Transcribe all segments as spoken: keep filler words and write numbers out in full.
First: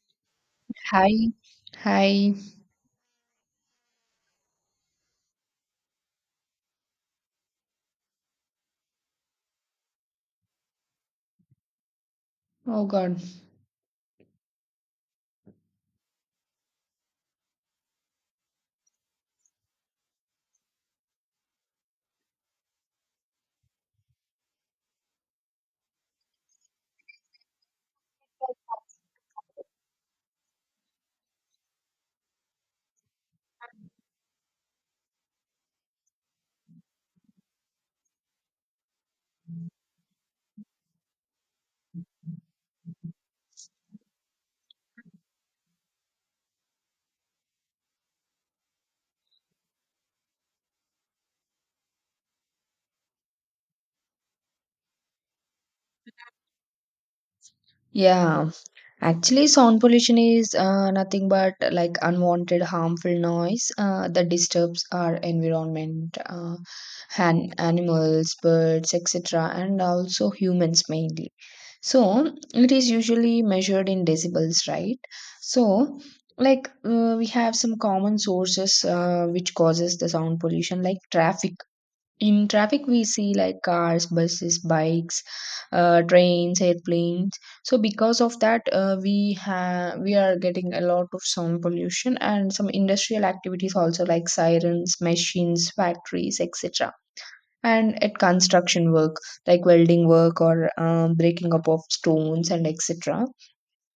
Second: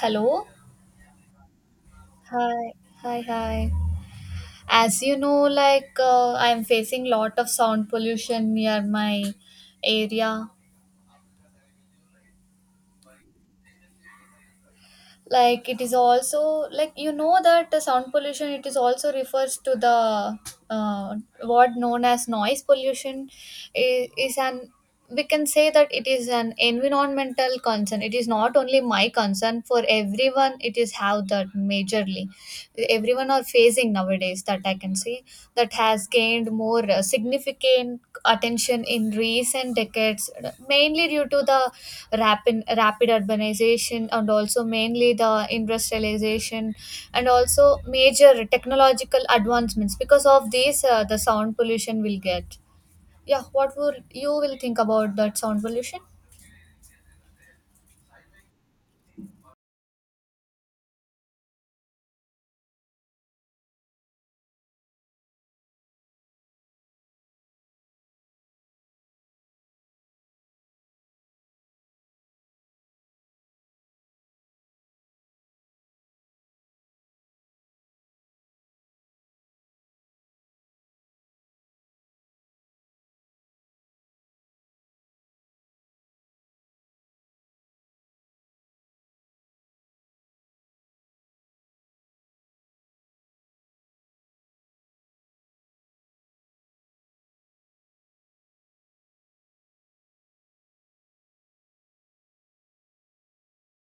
Hello. Hi. Hi. Hi. Hi. Hi. As you know, like uh, I'm facing lot of sound pollution near my area. Oh God. Like it is also like you know that the sound pollution it is also refers to the uh, what known as noise pollution is, is an we can say that it is an environmental concern. It is not only my concern for everyone. It is how that majorly everyone are facing nowadays that I can say that has gained more uh, significant attention in recent decades mainly due to the rapid rapid urbanization and also mainly the industrialization and also major technological advancements because of these uh, the sound pollution will get. Yeah, what would you will think about that sound pollution? Yeah. Actually, sound pollution is uh, nothing but uh, like unwanted harmful noise uh, that disturbs our environment, uh, and animals, birds, et cetera, and also humans mainly. So it is usually measured in decibels, right? So like uh, we have some common sources uh, which causes the sound pollution like traffic. In traffic, we see like cars, buses, bikes, uh, trains, airplanes. So because of that, uh, we have we are getting a lot of sound pollution, and some industrial activities also like sirens, machines, factories, et cetera. And at construction work like welding work or um, breaking up of stones and et cetera.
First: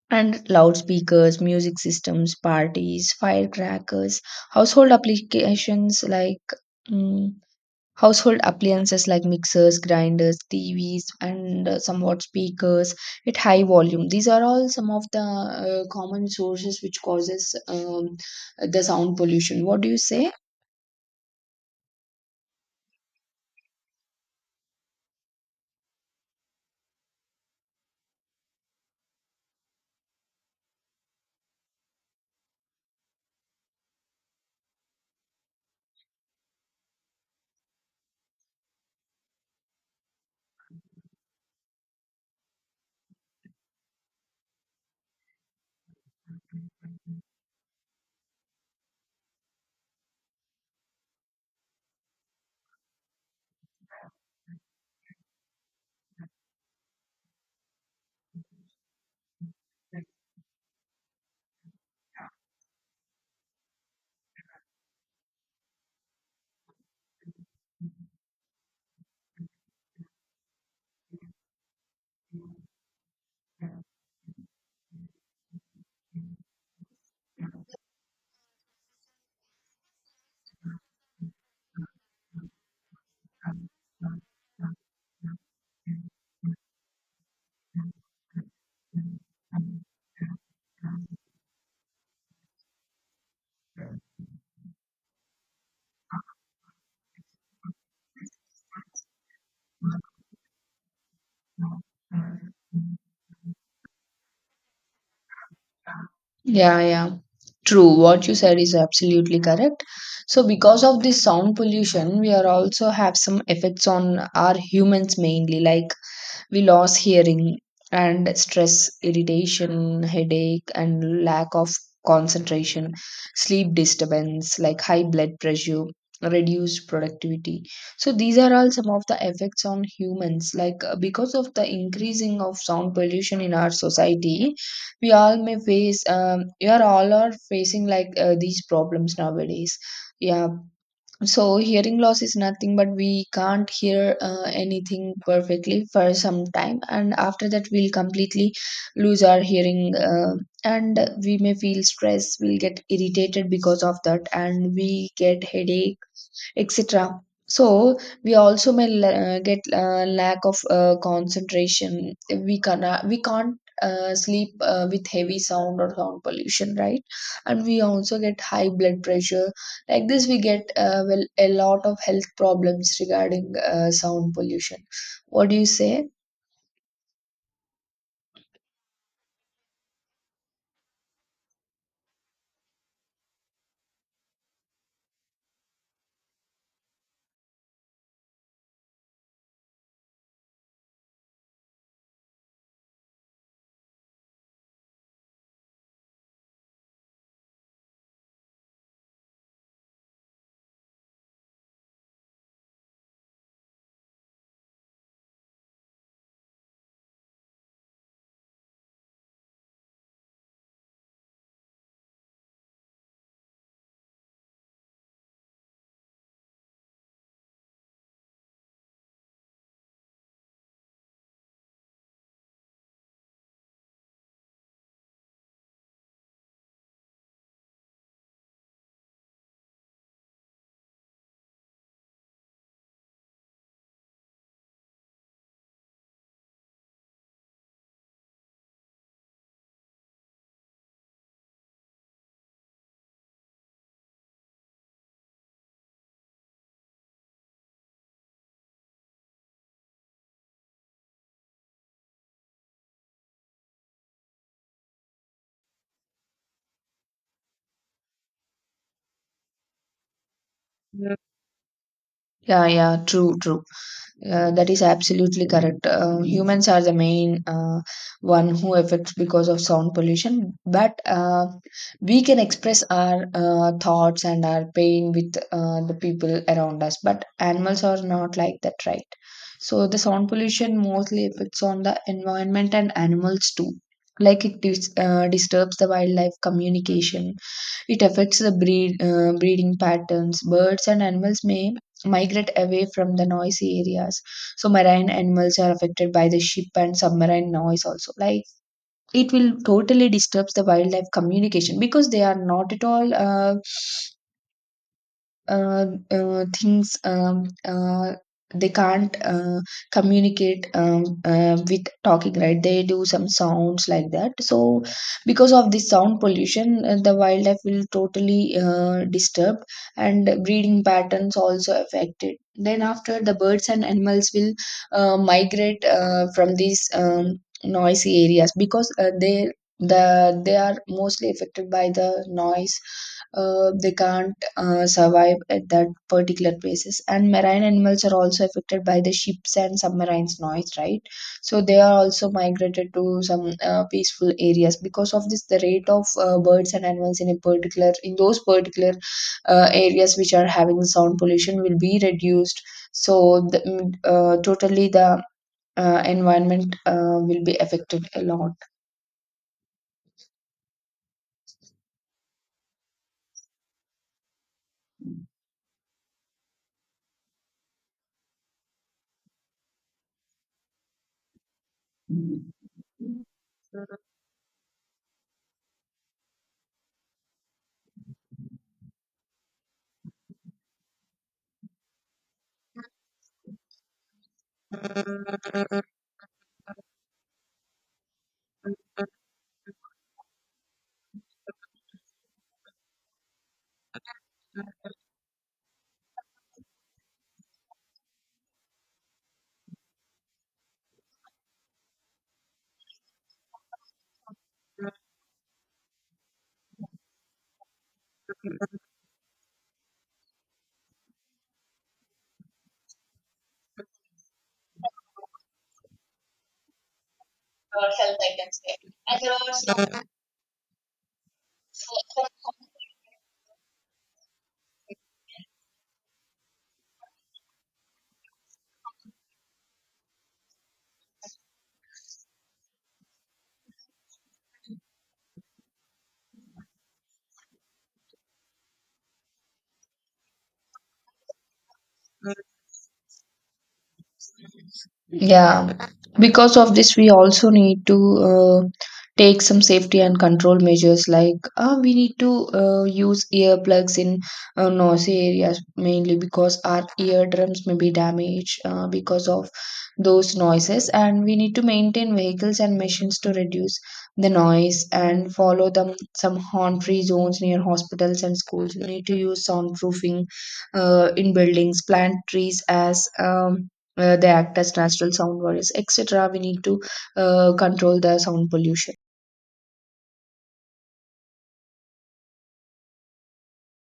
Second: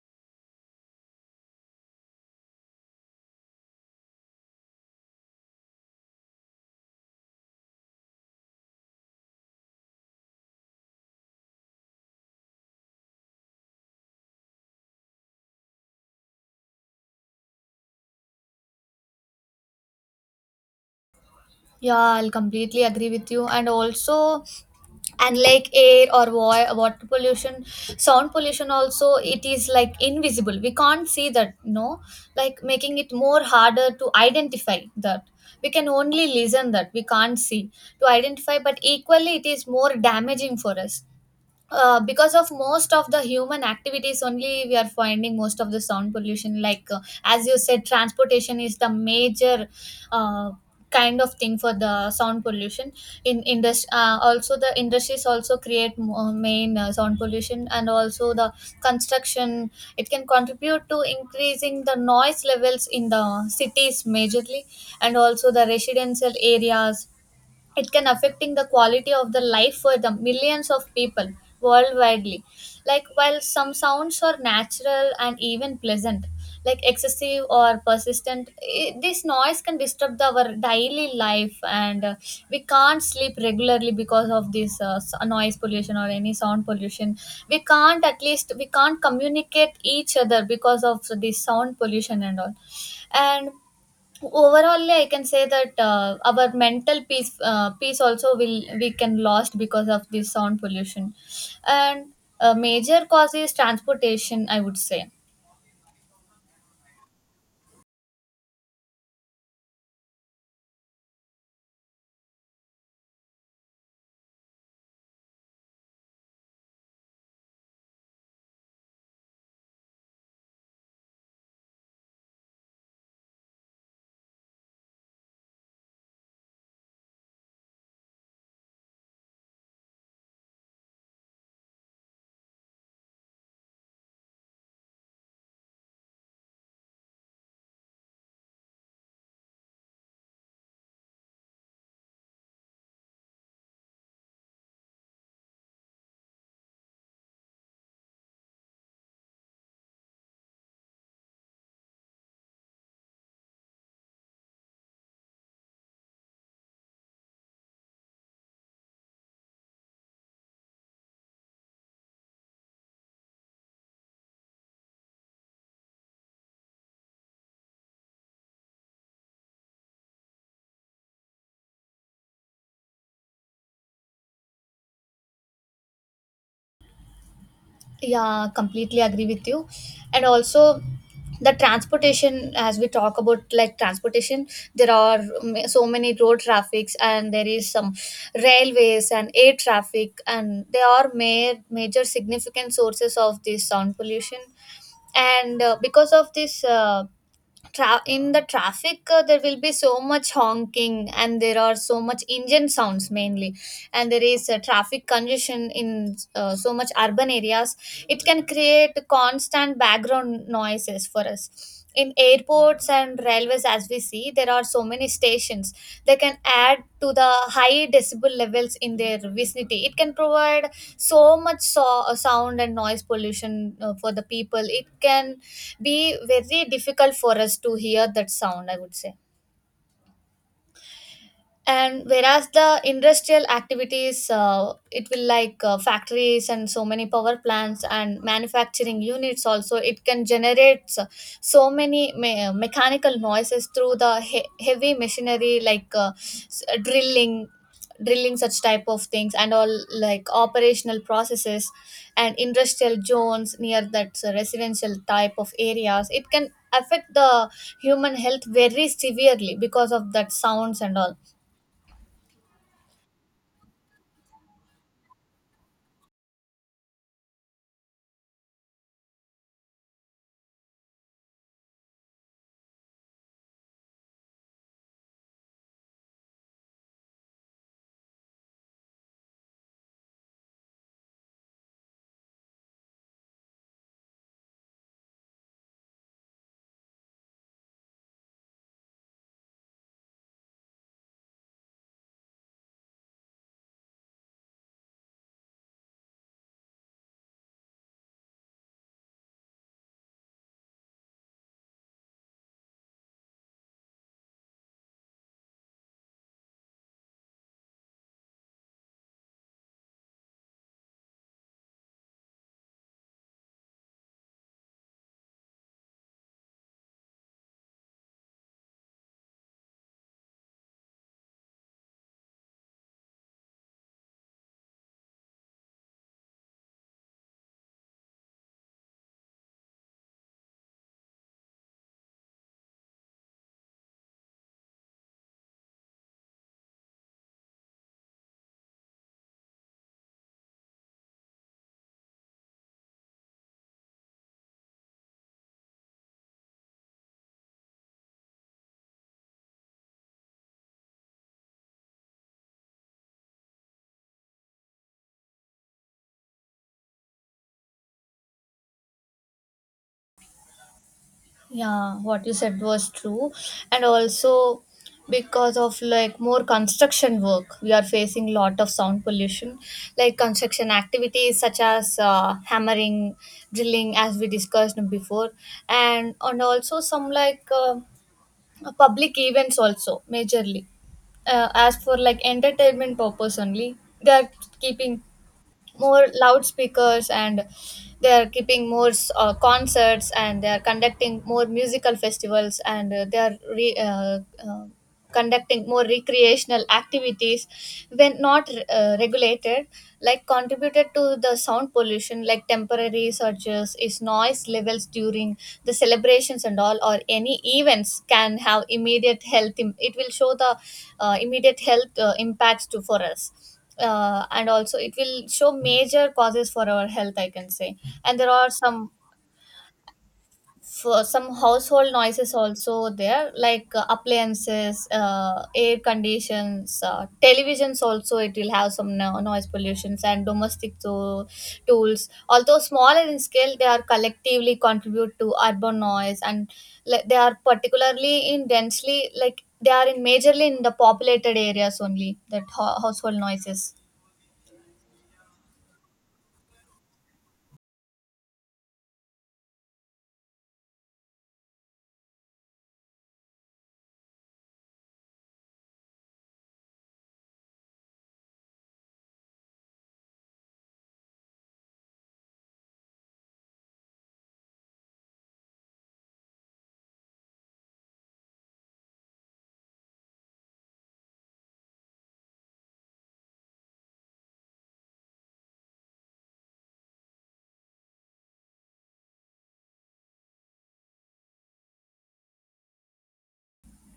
And loudspeakers, music systems, parties, firecrackers, household applications like. mm, Household appliances like mixers, grinders, T Vs, and uh, somewhat speakers at high volume. These are all some of the uh, common sources which causes um, the sound pollution. What do you say? Yeah, I'll completely agree with you. And also, and like air or wa- water pollution, sound pollution also, it is like invisible. We can't see that, no? Like making it more harder to identify that. We can only listen that. We can't see to identify, but equally, it is more damaging for us uh, because of most of the human activities only we are finding most of the sound pollution like uh, as you said transportation is the major uh, kind of thing for the sound pollution in industry uh, also the industries also create mo- main uh, sound pollution and also the construction it can contribute to increasing the noise levels in the cities majorly and also the residential areas it can affecting the quality of the life for the millions of people worldwidely, like while some sounds are natural and even pleasant, like excessive or persistent I this noise can disturb the, our daily life and uh, we can't sleep regularly because of this uh, s- noise pollution or any sound pollution. We can't at least we can't communicate each other because of this sound pollution and all. And overally, I can say that uh, our mental peace uh, peace also will we can lost because of this sound pollution, and a major cause is transportation, I would say. Yeah, yeah. True, what you said is absolutely correct. So, because of this sound pollution, we are also have some effects on our humans mainly, like we lose hearing and stress, irritation, headache, and lack of concentration, sleep disturbance like high blood pressure, reduced productivity. So these are all some of the effects on humans. Like uh, because of the increasing of sound pollution in our society, we all may face. Um, we are all are facing like uh, these problems nowadays. Yeah, so hearing loss is nothing but we can't hear uh, anything perfectly for some time, and after that we'll completely lose our hearing uh, And we may feel stress, we'll get irritated because of that, and we get headache, etc. So we also may la- get uh, lack of uh, concentration. We can we can't uh, sleep uh, with heavy sound or sound pollution, right? And we also get high blood pressure. Like this, we get uh, well, a lot of health problems regarding uh, sound pollution. What do you say? Yeah, completely agree with you. And also, the transportation, as we talk about like transportation, there are ma- so many road traffics, and there is some railways and air traffic, and they are ma- major significant sources of this sound pollution. And uh, because of this, uh, tra- in the traffic uh, there will be so much honking and there are so much engine sounds mainly and there is uh, traffic congestion in uh, so much urban areas. It can create constant background noises for us. In airports and railways, as we see, there are so many stations, they can add to the high decibel levels in their vicinity. It can provide so much so- sound and noise pollution uh, for the people. It can be very difficult for us to hear that sound, I would say. And whereas the industrial activities, uh, it will like uh, factories and so many power plants and manufacturing units also it can generate so so many me- uh, mechanical noises through the he- heavy machinery like uh, s- drilling drilling such type of things and all, like operational processes and industrial zones near that uh, residential type of areas, it can affect the human health very severely because of that sounds and Yeah. all. Yeah, yeah, true, true. Uh, that is absolutely correct. Uh, humans are the main uh, one who affects because of sound pollution, but uh, we can express our uh, thoughts and our pain with uh, the people around us. But animals are not like that, right? So the sound pollution mostly affects on the environment and animals too. Like it dis- uh, disturbs the wildlife communication, it affects the breed uh, breeding patterns. Birds and animals may migrate away from the noisy areas. So marine animals are affected by the ship and submarine noise also. Like it will totally disturbs the wildlife communication because they are not at all. Uh, uh, uh, things um, uh, they can't uh, communicate um, uh, with talking, right? They do some sounds like that. So because of this sound pollution, uh, the wildlife will totally uh, disturbed, and breeding patterns also affected. Then after, the birds and animals will uh, migrate uh, from these um, noisy areas because uh, they the they are mostly affected by the noise. Uh, they can't uh, survive at that particular places. And marine animals are also affected by the ships and submarines noise, right? So they are also migrated to some uh, peaceful areas. Because of this, the rate of uh, birds and animals in a particular in those particular uh, areas which are having sound pollution will be reduced. So the, mm, uh, totally the uh, environment uh, will be affected a lot, Yeah, what you said was true. And also, because of like more construction work, we are facing lot of sound pollution. Like construction activities such as uh, hammering, drilling, as we discussed before, and and also some like uh, public events also majorly. Uh, as for like entertainment purpose only, they are keeping more loudspeakers and they are keeping more uh, concerts, and they are conducting more musical festivals and uh, they are re, uh, uh, conducting more recreational activities when not uh, regulated, like contributed to the sound pollution, like temporary surges is noise levels during the celebrations and all or any events can have immediate health im- it will show the uh, immediate health uh, impacts to for us uh, and also it will show major causes for our health, I can say. or health And there I are can say. some, And there are some. for some household noises also there like uh, appliances, uh, air conditions, uh, televisions also it will have some no- noise pollutions and domestic to- tools, although smaller in scale, they are collectively contribute to urban noise and like, they are particularly in densely like they are in majorly in the populated areas only that ho- household noises. Yeah, because of this, we also need to uh, take some safety and control measures, like uh, we need to uh, use earplugs in uh, noisy areas mainly, because our eardrums may be damaged uh, because of those noises. And we need to maintain vehicles and machines to reduce the noise, and follow them some horn-free zones near hospitals and schools. We need to use soundproofing uh, in buildings, plant trees as um, uh, they act as natural sound barriers, etc. We need to uh, control the sound pollution.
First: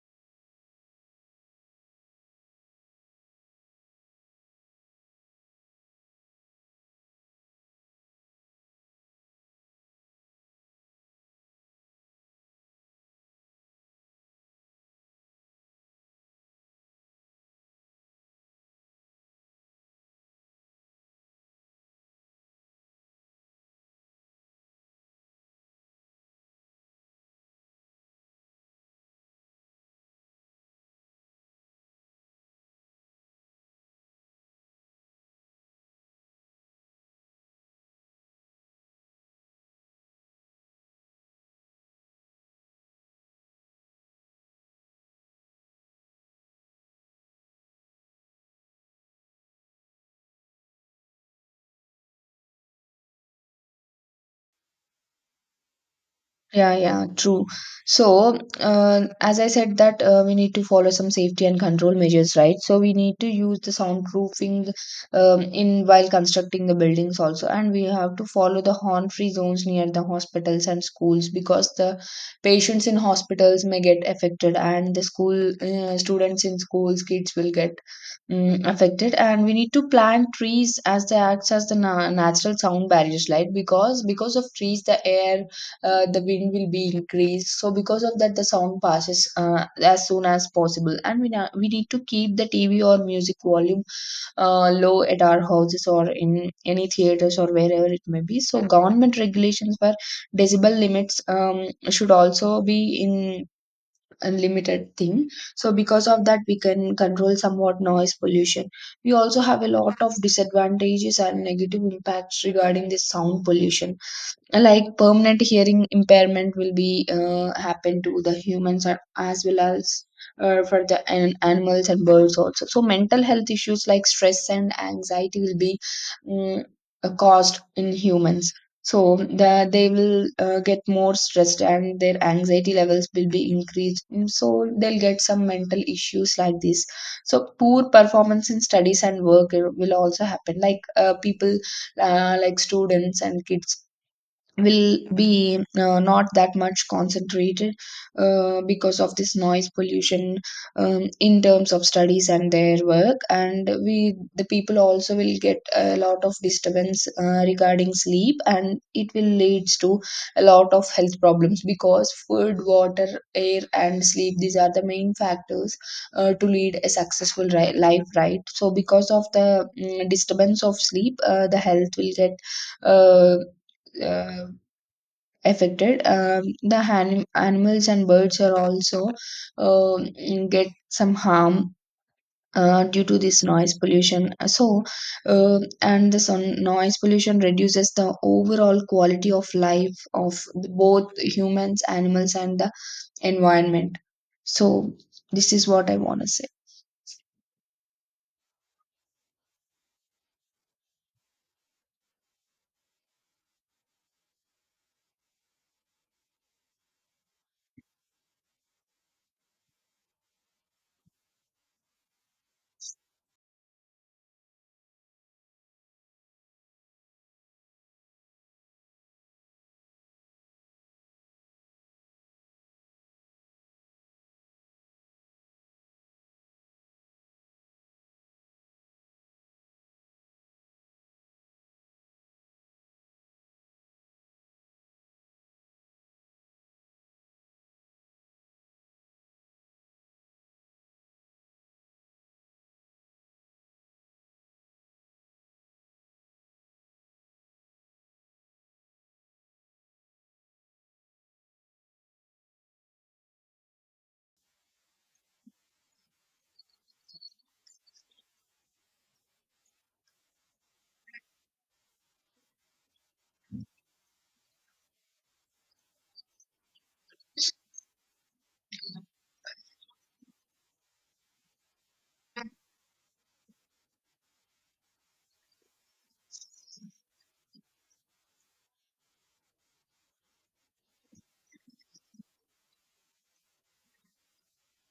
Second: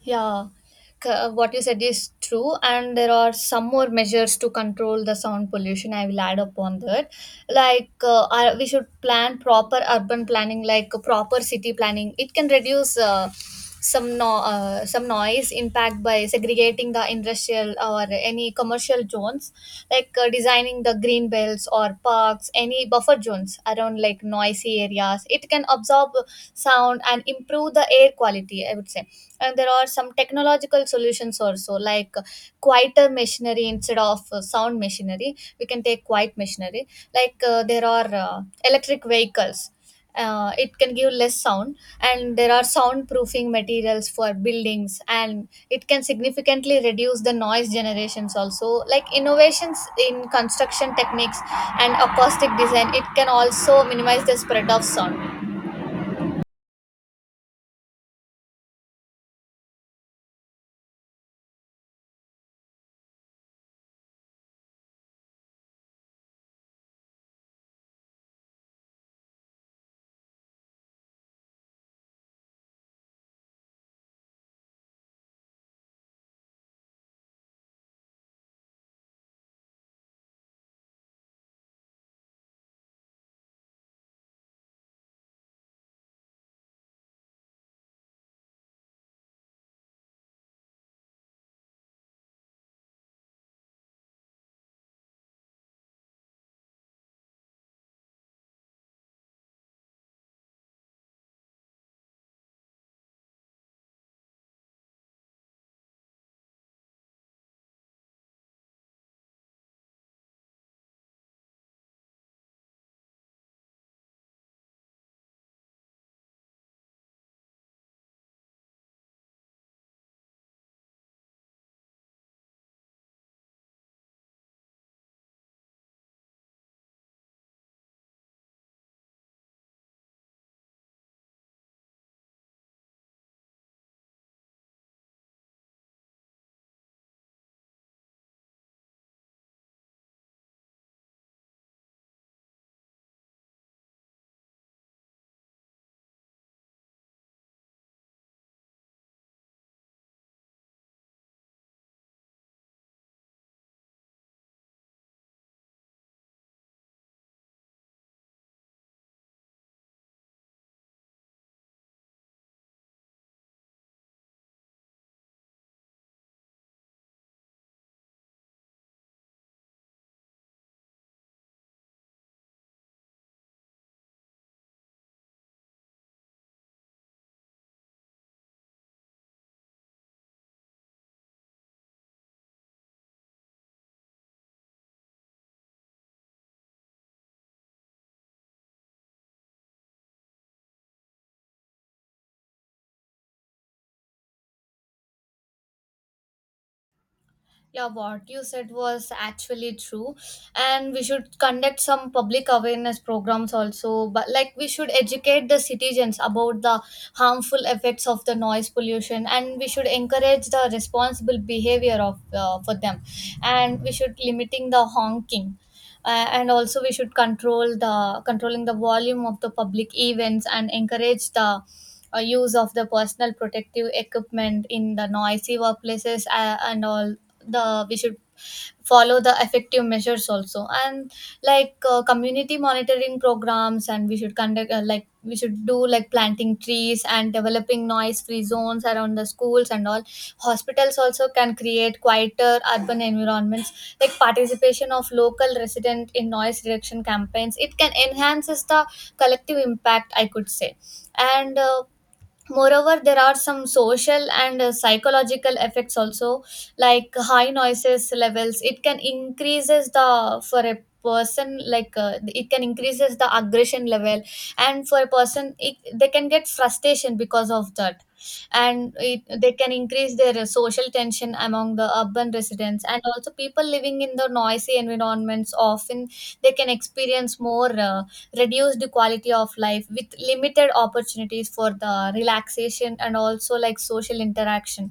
Yeah, c- uh, what you said is true, and there are some more measures to control the sound pollution. I will add upon that. Like, uh, uh, we should plan proper urban planning, like uh, proper city planning. It can reduce uh, some no- uh, some noise impact by segregating the industrial or any commercial zones, like uh, designing the green belts or parks, any buffer zones around like noisy areas. It can absorb sound and improve the air quality, I would say. And there are some technological solutions also, like uh, quieter machinery. Instead of uh, sound machinery, we can take quiet machinery, like uh, there are uh, electric vehicles, uh, it can give less sound. And there are soundproofing materials for buildings and it can significantly reduce the noise generations also, like innovations in construction techniques and acoustic design, it can also minimize the spread of sound. Yeah, yeah, true. So, uh, as I said, that uh, we need to follow some safety and control measures, right? So we need to use the soundproofing um, in while constructing the buildings also, and we have to follow the horn-free zones near the hospitals and schools, because the patients in hospitals may get affected, and the school uh, students in schools, kids, will get um, affected. And we need to plant trees as they acts as the na natural sound barriers, right? Because because of trees, the air uh, the wind will be increased. So because of that, the sound passes uh, as soon as possible. And we na- we need to keep the T V or music volume uh, low at our houses or in any theaters or wherever it may be. So government regulations for decibel limits um, should also be in a limited thing. So because of that, we can control somewhat noise pollution. We also have a lot of disadvantages and negative impacts regarding this sound pollution, like permanent hearing impairment will be uh, happen to the humans a- as well as uh, for the an- animals and birds also. So mental health issues like stress and anxiety will be mm, uh, caused in humans. So the, they will uh, get more stressed and their anxiety levels will be increased. Mm, so they'll get some mental issues like this. So poor performance in studies and work uh, will also happen, like uh, people, uh, like students and kids, will be uh, not that much concentrated uh, because of this noise pollution, um, in terms of studies and their work. And we the people also will get a lot of disturbance uh, regarding sleep, and it will leads to a lot of health problems, because food, water, air and sleep, these are the main factors uh, to lead a successful ri- life, right? So because of the mm, disturbance of sleep, uh, the health will get uh, uh, affected. Um, the han- animals and birds are also um get some harm uh, due to this noise pollution. So uh, and the sun noise pollution reduces the overall quality of life of both humans, animals and the environment. So this is what I want to say. Yeah, what you said was actually true, and we should conduct some public awareness programs also. But like, we should educate the citizens about the harmful effects of the noise pollution, and we should encourage the responsible behavior of uh, for them, and we should limiting the honking. Uh, and also we should control the controlling the volume of the public events and encourage the uh, use of the personal protective equipment in the noisy workplaces uh, and all the we should follow the effective measures also. And like uh, community monitoring programs, and we should conduct uh, like we should do like planting trees and developing noise free zones around the schools and all hospitals also can create quieter urban environments. Like participation of local resident in noise reduction campaigns, it can enhances the collective impact, I could say. And uh, moreover, there are some social and uh, psychological effects also, like high noises levels it can increases the for a person, like uh, it can increases the aggression level, and for a person it, they can get frustration because of that. And it, they can increase their uh, social tension among the urban residents. And also people living in the noisy environments often they can experience more uh, reduced quality of life with limited opportunities for the relaxation and also like social interaction.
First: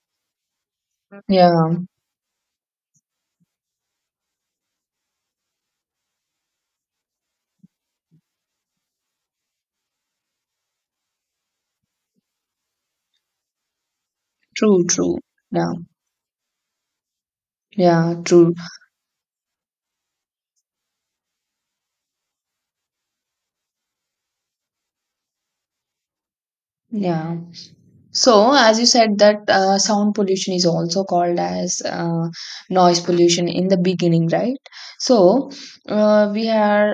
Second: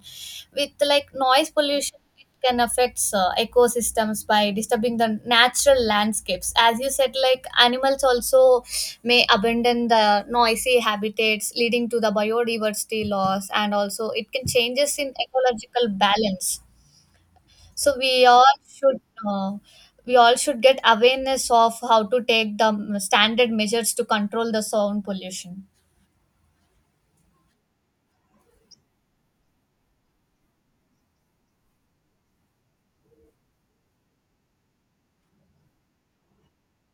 With like noise Yeah, pollution, it can affect uh, ecosystems by disturbing the natural landscapes, as you said, like animals also may abandon the noisy habitats, leading to the biodiversity loss and also it can true, changes in true. Yeah. ecological balance. So Yeah, we true. all should uh, we all should get awareness of how to take the standard measures to control the sound pollution. Yeah. So, as you said, that uh, sound pollution is also called as uh, noise pollution in the beginning, right? So, uh, we are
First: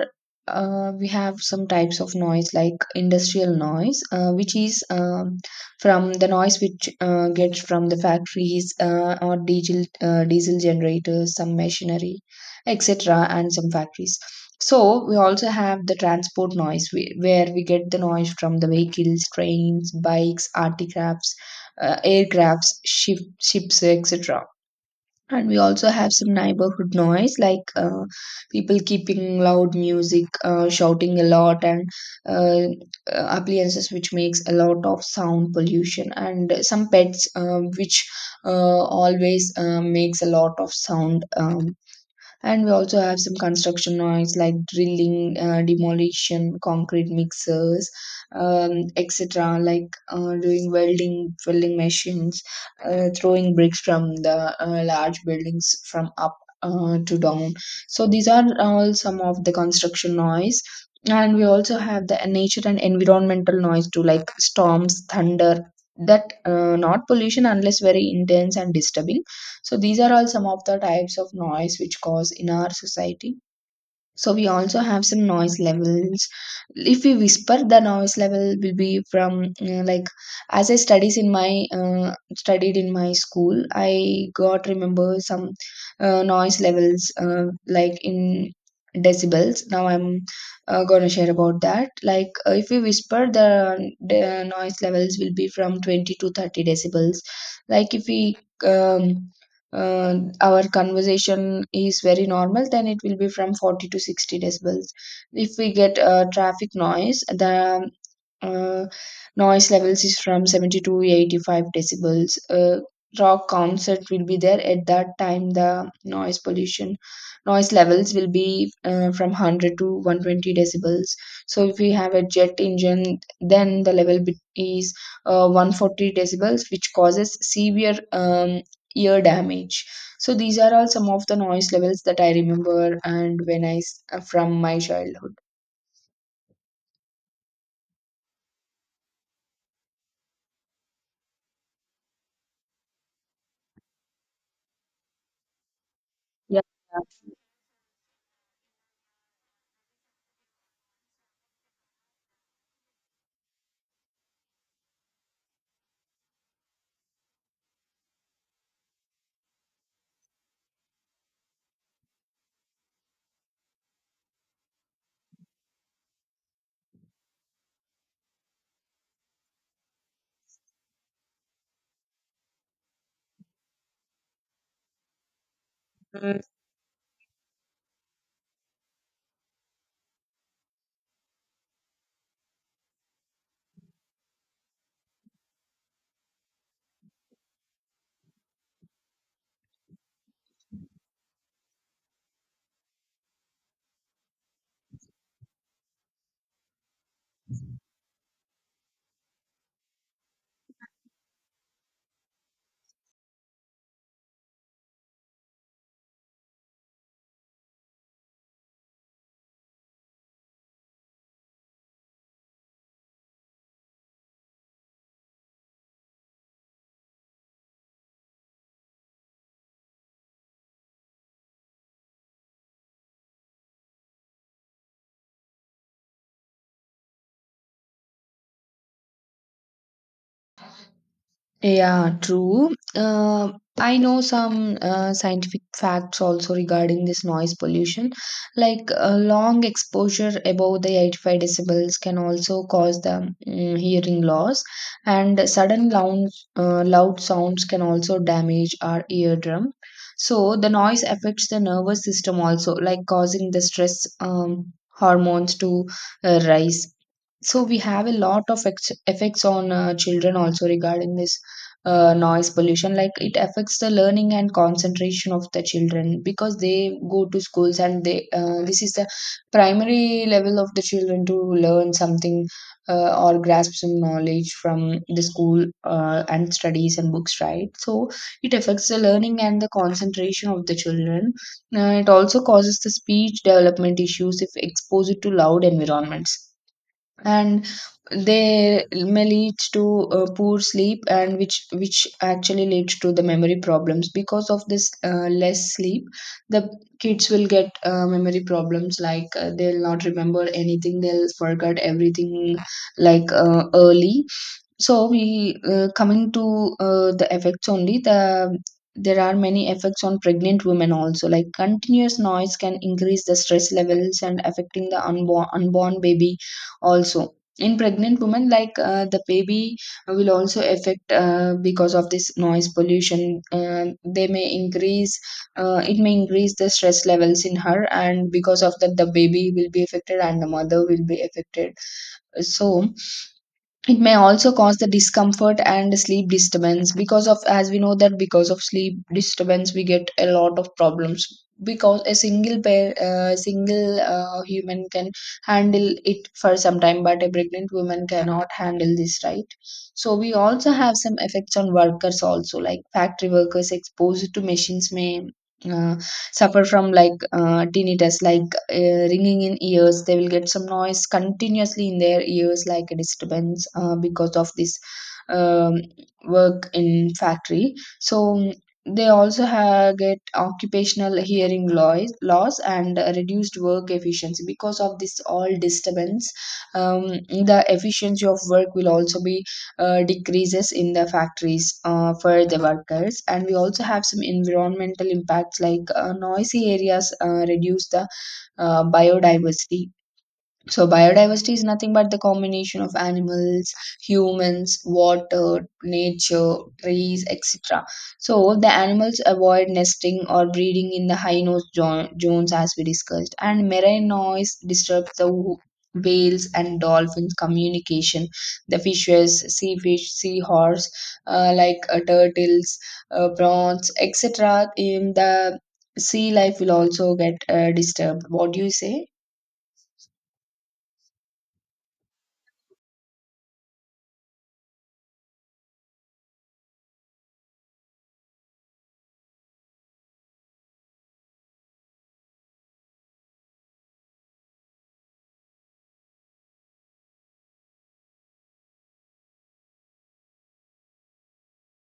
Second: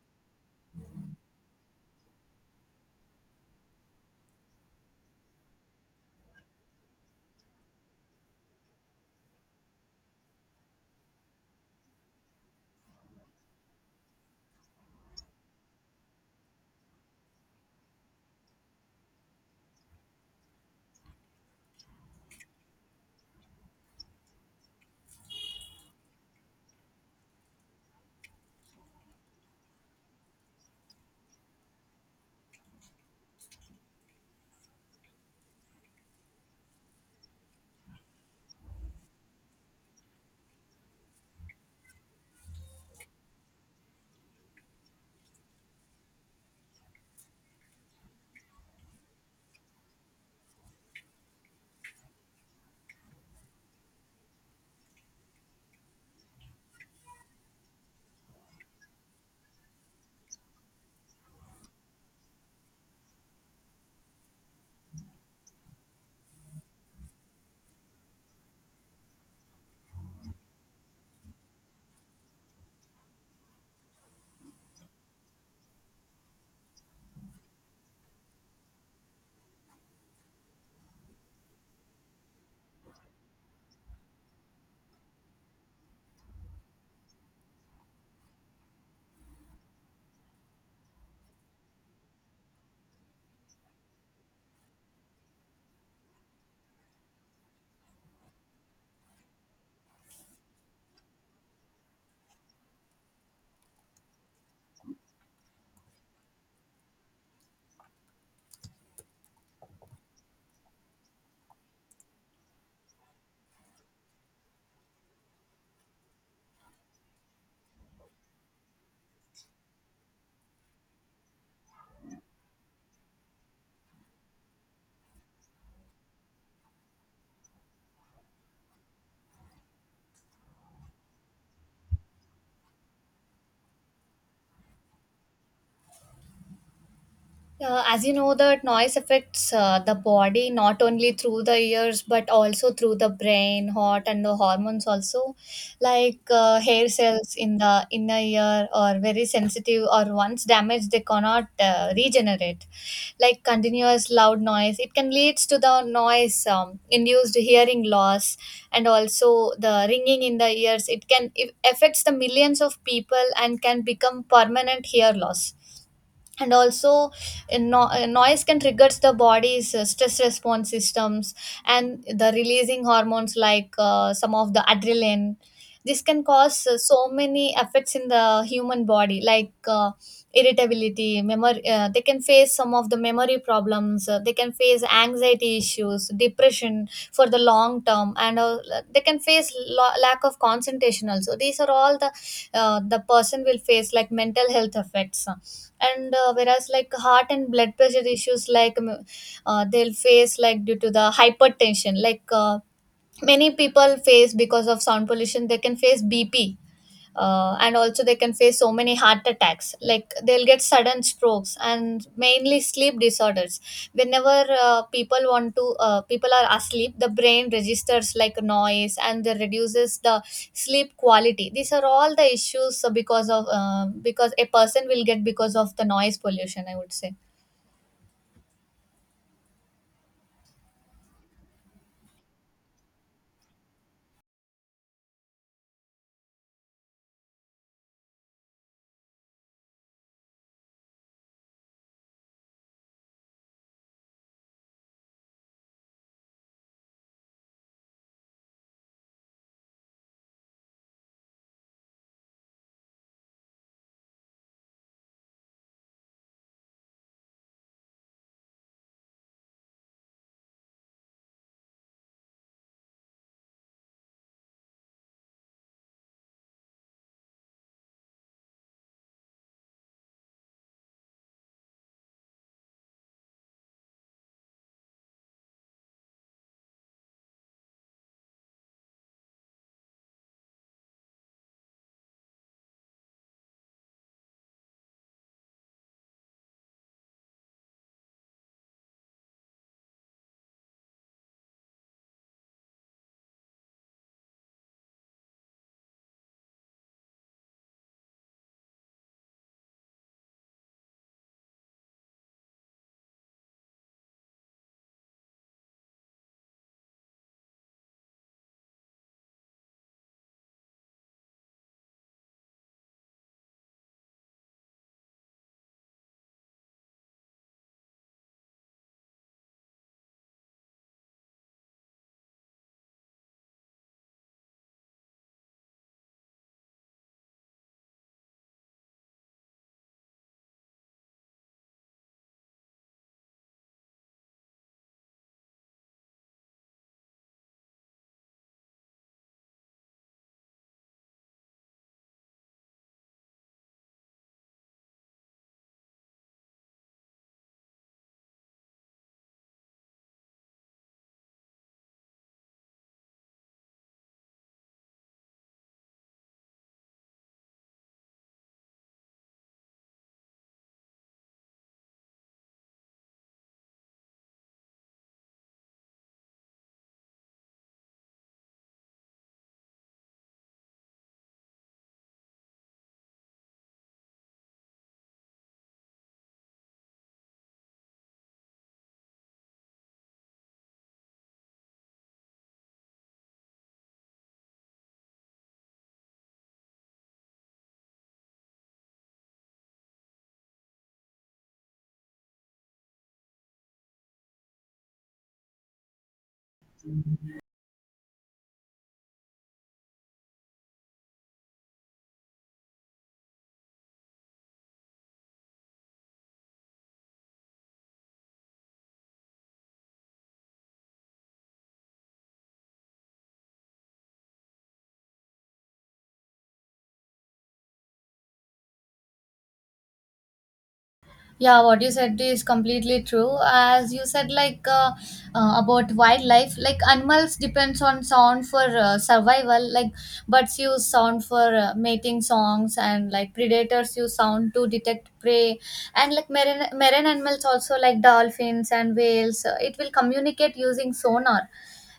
uh, we have some types of noise like industrial noise, uh, which is um, from the noise which uh, gets from the factories uh, or diesel uh, diesel generators, some machinery, et cetera, and some factories. So we also have the transport noise, whe- where we get the noise from the vehicles, trains, bikes, artifacts, uh, aircrafts, ship, ships, et cetera. And we also have some neighborhood noise, like uh, people keeping loud music, uh, shouting a lot, and uh, uh, appliances which makes a lot of sound pollution, and some pets um, which uh, always uh, makes a lot of sound. Um, and we also have some construction noise like drilling, uh, demolition, concrete mixers, um, etc., like uh, doing welding, welding machines, uh, throwing bricks from the uh, large buildings from up uh, to down. So these are all some of the construction noise. And we also have the nature and environmental noise too, like storms, thunder, that uh, not pollution unless very intense and disturbing. So these are all some of the types of noise which cause in our society. So we also have some noise levels. If we whisper, the noise level will be from uh, like as I studies in my uh, studied in my school. I got remember some uh, noise levels uh, like in decibels. Now I'm uh, gonna share about that. Like uh, if we whisper, the, the noise levels will be from twenty to thirty decibels. Like if we um, uh, our conversation is very normal, then it will be from forty to sixty decibels. If we get uh, traffic noise, the uh, noise levels is from seventy to eighty-five decibels. Uh, rock concert will be there, at that time the noise pollution, noise levels will be uh, from one hundred to one hundred twenty decibels. So if we have a jet engine, then the level bit is uh, one hundred forty decibels, which causes severe um, ear damage. So these are all some of the noise levels that I remember and when i s- from my childhood. Yeah. Uh, as you know, that noise affects uh, the body not only through the ears but also through the brain, heart, and the hormones also, like uh, hair cells in the inner ear are very sensitive or once damaged they cannot uh, regenerate. Like continuous loud noise, it can lead to the noise um, induced hearing loss and also the ringing in the ears. It can it affects the millions of people and can become permanent hear loss. And also uh, no- uh, noise can triggers the body's uh, stress response systems and the releasing hormones like uh, some of the adrenaline. This can cause uh, so many effects in the human body, like uh, irritability, memory, uh, they can face some of the memory problems, uh, they can face anxiety issues, depression for the long term, and uh, they can face lo- lack of concentration also. These are all the uh, the person will face like mental health effects. And uh, whereas like heart and blood pressure issues like um, uh, they'll face like due to the hypertension, like uh, many people face because of sound pollution, they can face B P uh, and also they can face so many heart attacks, like they'll get sudden strokes, and mainly sleep disorders. Whenever uh, people want to uh, people are asleep, the brain registers like noise and they reduces the sleep quality. These are all the issues uh, because of uh, because a person will get because of the noise pollution, I would say. Yeah, true. Uh, I know some uh, scientific facts also regarding this noise pollution. Like uh, long exposure above the eighty-five decibels can also cause the mm, hearing loss, and sudden loud, uh, loud sounds can also damage our eardrum. So the noise affects the nervous system also, like causing the stress um, hormones to uh, rise. So we have a lot of ex- effects on uh, children also regarding this uh, noise pollution. Like it affects the learning and concentration of the children because they go to schools, and they uh, this is the primary level of the children to learn something uh, or grasp some knowledge from the school uh, and studies and books, right? So it affects the learning and the concentration of the children. Uh, it also causes the speech development issues if exposed to loud environments, and they may lead to uh, poor sleep, and which which actually leads to the memory problems because of this uh, less sleep. The kids will get uh, memory problems, like uh, they'll not remember anything, they'll forget everything, like uh, early. So we uh, coming to uh, the effects only. The there are many effects on pregnant women also. Like continuous noise can increase the stress levels and affecting the unborn unborn baby also. In pregnant women, like uh, the baby will also affect uh, because of this noise pollution. Uh, they may increase, uh, it may increase the stress levels in her, and because of that, the baby will be affected and the mother will be affected. So it may also cause the discomfort and sleep disturbance, because of as we know that because of sleep disturbance we get a lot of problems, because a single pair uh, single uh, human can handle it for some time, but a pregnant woman cannot handle this, right? So we also have some effects on workers also, like factory workers exposed to machines may uh, suffer from like uh, tinnitus, like uh, ringing in ears. They will get some noise continuously in their ears, like a disturbance uh, because of this um, work in factory. So um, they also have get occupational hearing loss, loss and reduced work efficiency because of this all disturbance. Um, the efficiency of work will also be uh, decreases in the factories uh, for the workers. And we also have some environmental impacts, like uh, noisy areas uh, reduce the uh, biodiversity. So, biodiversity is nothing but the combination of animals, humans, water, nature, trees, et cetera. So, the animals avoid nesting or breeding in the high nose jo- zones, as we discussed, and marine noise disturbs the wh- whales and dolphins communication. The fishes, sea fish, seahorse, uh, like uh, turtles, uh, prawns, etc. in the sea life will also get uh, disturbed. What do you say? Yeah, what you said is completely true. As you said, like uh, uh, about wildlife, like animals depends on sound for uh, survival, like birds use sound for uh, mating songs, and like predators use sound to detect prey. And like marine, marine animals also like dolphins and whales, uh, it will communicate using sonar.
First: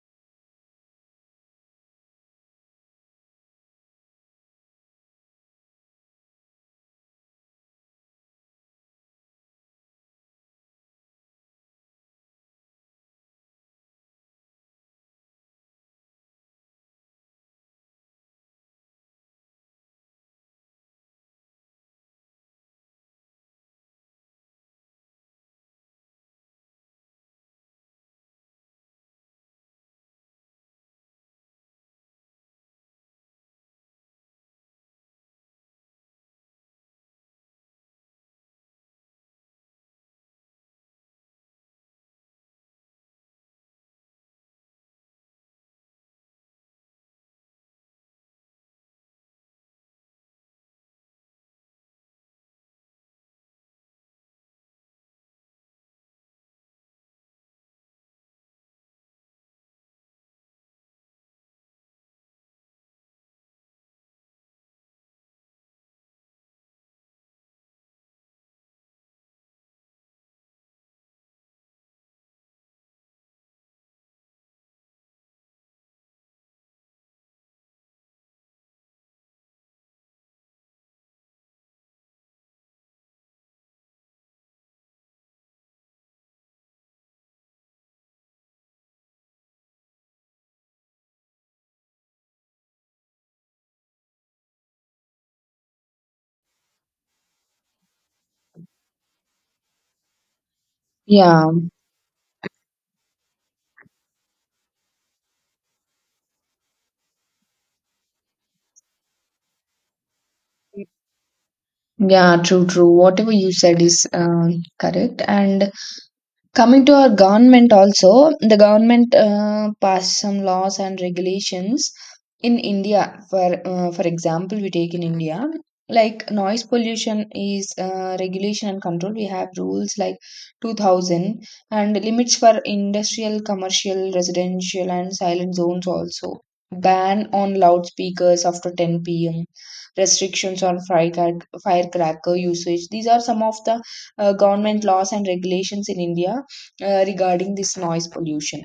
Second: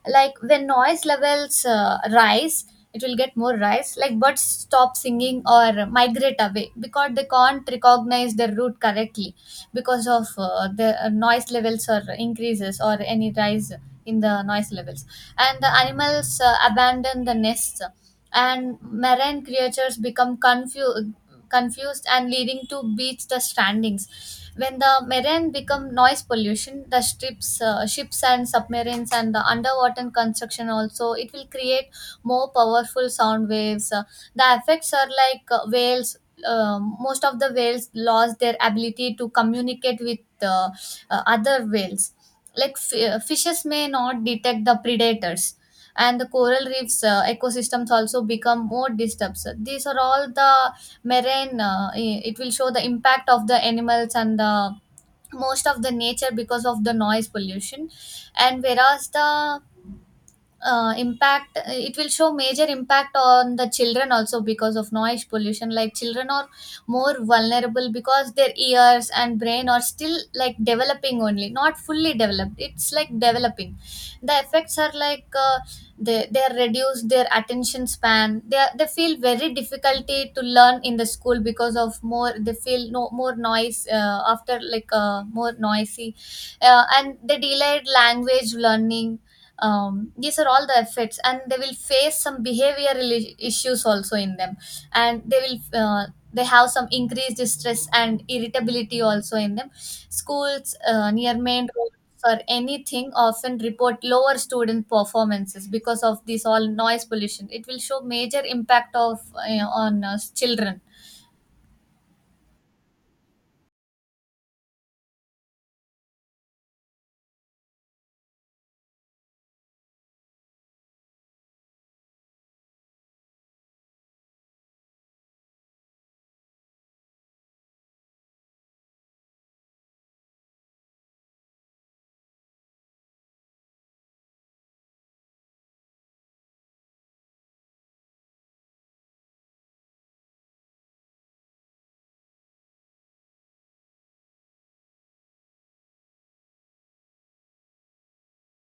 Like when noise levels uh, rise, it will get more rise like birds stop singing or migrate away because they can't recognize their route correctly because of uh, the uh, noise levels or increases or any rise in the noise levels. And the animals uh, abandon the nests, and marine creatures become confused confused and leading to beach the strandings. When the marine become noise pollution, the strips uh, ships and submarines and the underwater construction also, it will create more powerful sound waves. Uh, the effects are like uh, whales. Um, most of the whales lost their ability to communicate with uh, uh, other whales. Like f- uh, fishes may not detect the predators, and the coral reefs uh, ecosystems also become more disturbed. So these are all the marine. Uh, i- it will show the impact of the animals and the most of the nature because of the noise pollution. And whereas the uh, impact, it will show major impact on the children also because of noise pollution. Like children are more vulnerable because their ears and brain are still like developing only, not fully developed, it's like developing. The effects are like uh, they they are reduced their attention span, they are, they feel very difficulty to learn in the school because of more, they feel no more noise uh, after like uh, more noisy, uh, and they delayed language learning. Um, these are all the effects, and they will face some behavioral i- issues also in them. And they will uh, they have some increased stress and irritability also in them. Schools uh, near Yeah, main roads or anything often report lower student performances because of this all noise pollution. It will show major impact of uh, on uh, children. yeah, true, true. Whatever you said is um, correct. And coming to our government also, the government uh, passed some laws and regulations in India. For uh, for example, we take in India, like noise pollution is uh, regulation and control. We have rules like two thousand, and limits for industrial, commercial, residential, and silent zones also. Ban on loudspeakers after ten p m. Restrictions on firecrack- firecracker usage. These are some of the uh, government laws and regulations in India uh, regarding this noise pollution.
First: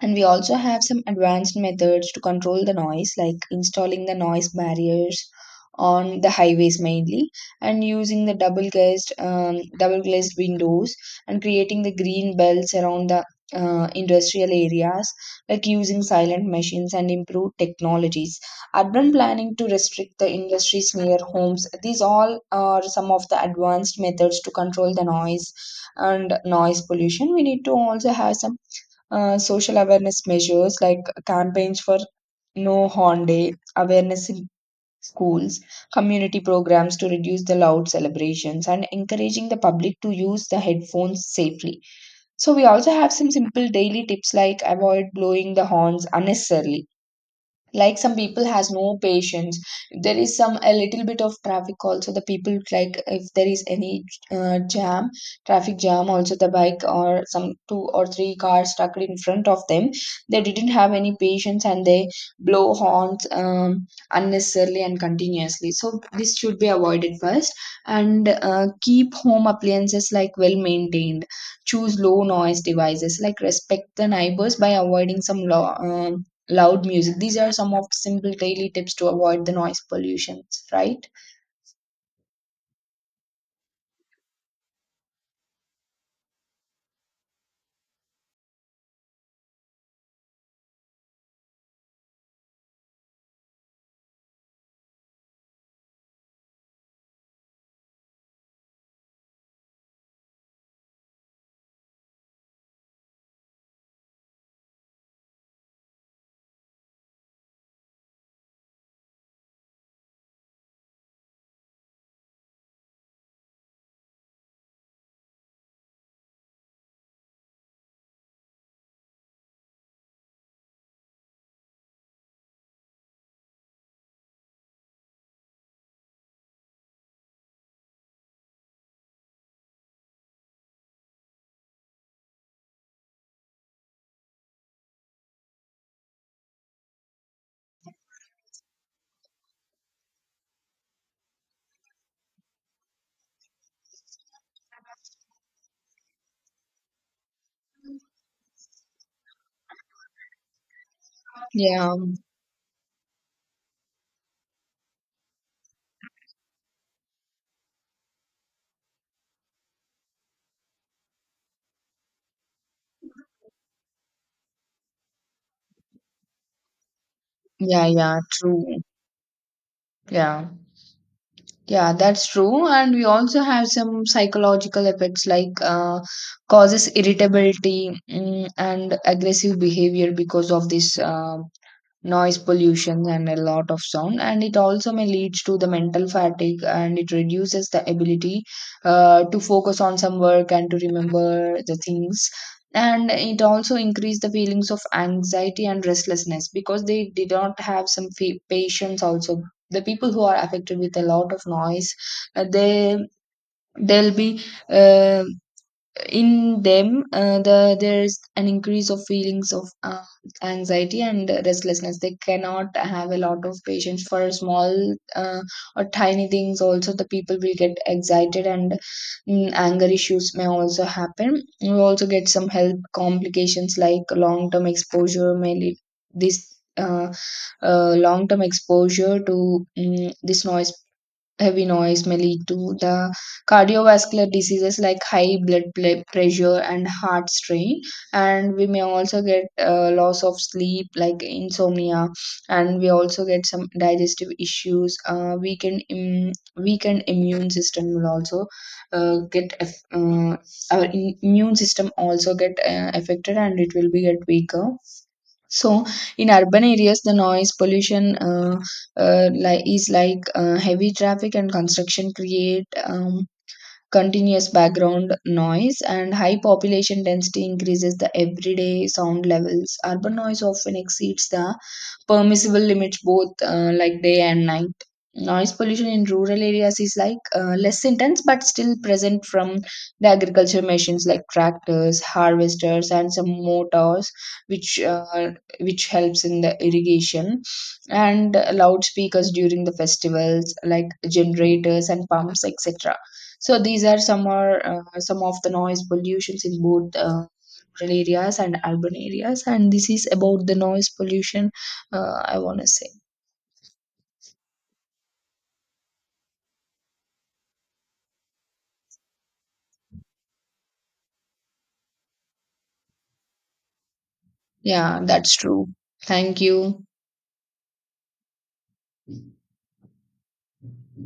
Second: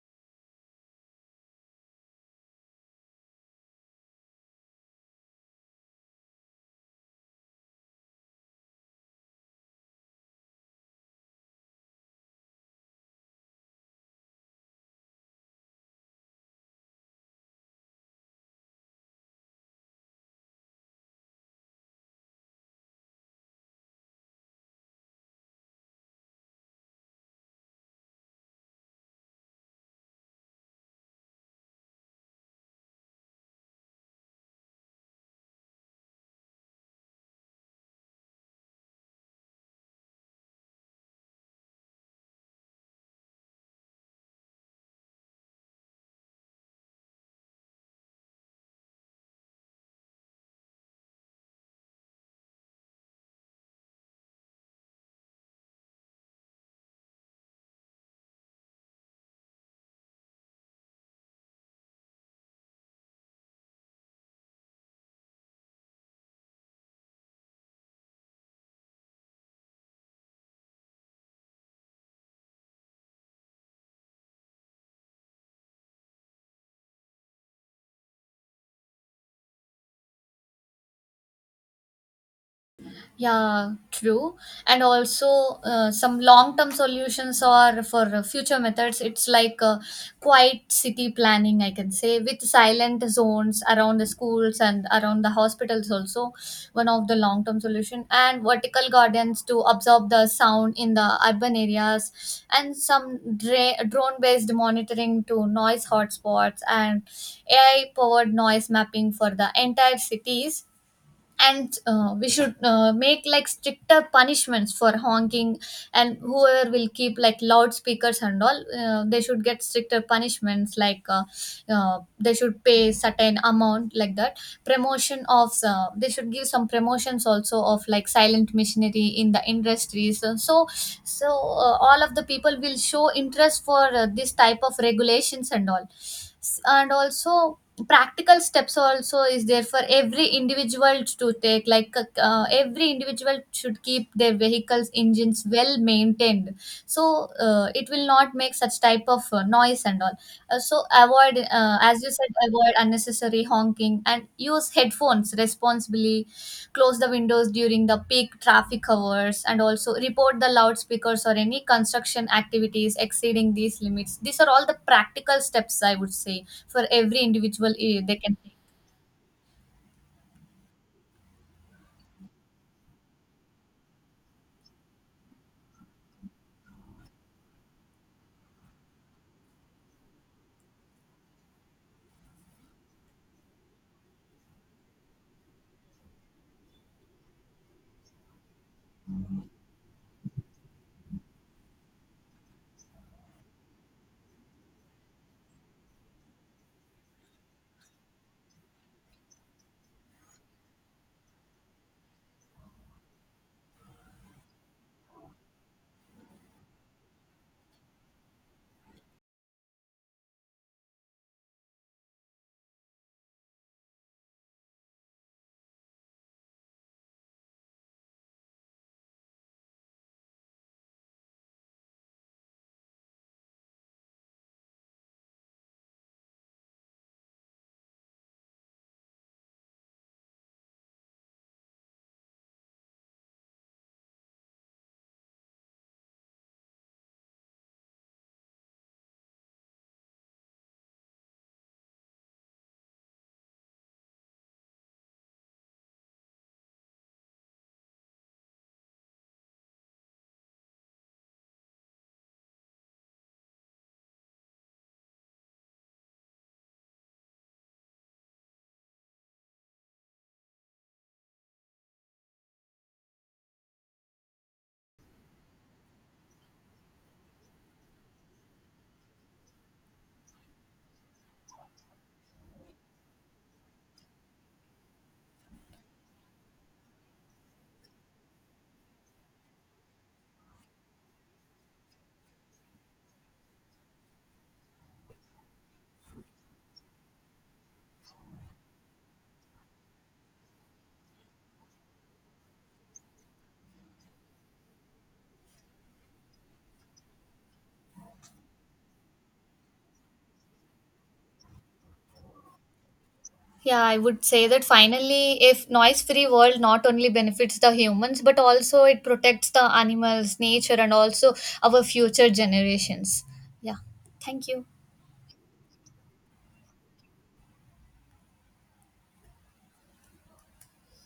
And we also have some advanced methods to control the noise, like installing the noise barriers on the highways mainly, and using the double glazed um, double glazed windows, and creating the green belts around the uh, industrial areas, like using silent machines and improved technologies. Urban planning to restrict the industries near homes. These all are some of the advanced methods to control the noise and noise pollution. We need to also have some uh, social awareness measures, like campaigns for No Horn Day, awareness in schools, community programs to reduce the loud celebrations, and encouraging the public to use the headphones safely. So, we also have some simple daily tips, like avoid blowing the horns unnecessarily. Like some people has no patience. There is some a little bit of traffic also, the people, like if there is any uh, jam, traffic jam also, the bike or some two or three cars stuck in front of them, they didn't have any patience, and they blow horns um, unnecessarily and continuously, so this should be avoided first. And uh, keep home appliances like well maintained, choose low noise devices, like respect the neighbors by avoiding some law um, loud music. These are some of the simple daily tips to avoid the noise pollutions, right? Yeah, true. And also, uh, some long term solutions or for uh, future methods, it's like uh, quiet city planning, I can say, with silent zones around the schools and around the hospitals, also one of the long term solution. And vertical gardens to absorb the sound in the urban areas, and some dra- drone based monitoring to noise hotspots, and A I powered noise mapping for the entire cities. And uh, we should uh, make like stricter punishments for honking, and whoever will keep like loudspeakers and all, uh, they should get stricter punishments like uh, uh, they should pay certain amount like that. Promotion of uh, they should give some promotions also of like silent missionary in the industries, so so so, uh, all of the people will show interest for uh, this type of regulations and all. S- and also practical steps also is there for every individual to take, like uh, uh, every individual should keep their vehicles engines well maintained, so uh, it will not make such type of uh, noise and all. Uh, so avoid, uh, Yeah, as you said, avoid unnecessary honking and use headphones responsibly. Close the windows during the peak traffic hours, and also report the loudspeakers or any construction activities exceeding these limits. These are all the practical steps, I would say, for every individual yeah, eh, they yeah, can take. true. Yeah, yeah, that's true. And we also have some psychological effects, like uh, causes irritability mm, and aggressive behavior because of this. Uh, noise pollution and a lot of sound, and it also may lead to the mental fatigue, and it reduces the ability uh, to focus on some work and to remember the things. And it also increase the feelings of anxiety and restlessness, because they did not have some fa- patience also. The people who are affected with a lot of noise, uh, they they'll be uh, in them uh, the there is an increase of feelings of uh, anxiety and restlessness. They cannot have a lot of patience for small uh, or tiny things also. The people will get excited, and mm, anger issues may also happen. You also get some health complications, like long term exposure may lead this uh, uh, long term exposure to mm this noise, heavy noise, may lead to the cardiovascular diseases, like high blood pl- pressure and heart strain. And we may also get uh, loss of sleep, like insomnia. And we also get some digestive issues. Uh, weakened Im- weakened immune system will also uh, get aff- uh, our in- immune system also get uh, affected, and it will be get weaker. So in urban areas, the noise pollution uh, uh, like is like uh, heavy traffic and construction create um, continuous background noise, and high population density increases the everyday sound levels. Urban noise often exceeds the permissible limits, both uh, like day and night. Noise pollution in rural areas is like uh, less intense but still present from the agriculture machines like tractors, harvesters, and some motors which uh, which helps in the irrigation, and loudspeakers during the festivals like generators and pumps, et cetera. So these are some are uh, some of the noise pollutions in both uh, rural areas and urban areas, and this is about the noise pollution. Uh, I want to say, Yeah, I would say that finally, if noise-free world not only benefits the humans but also it protects the animals, nature, and also our future generations. Yeah, thank you. yeah, that's true. Thank you.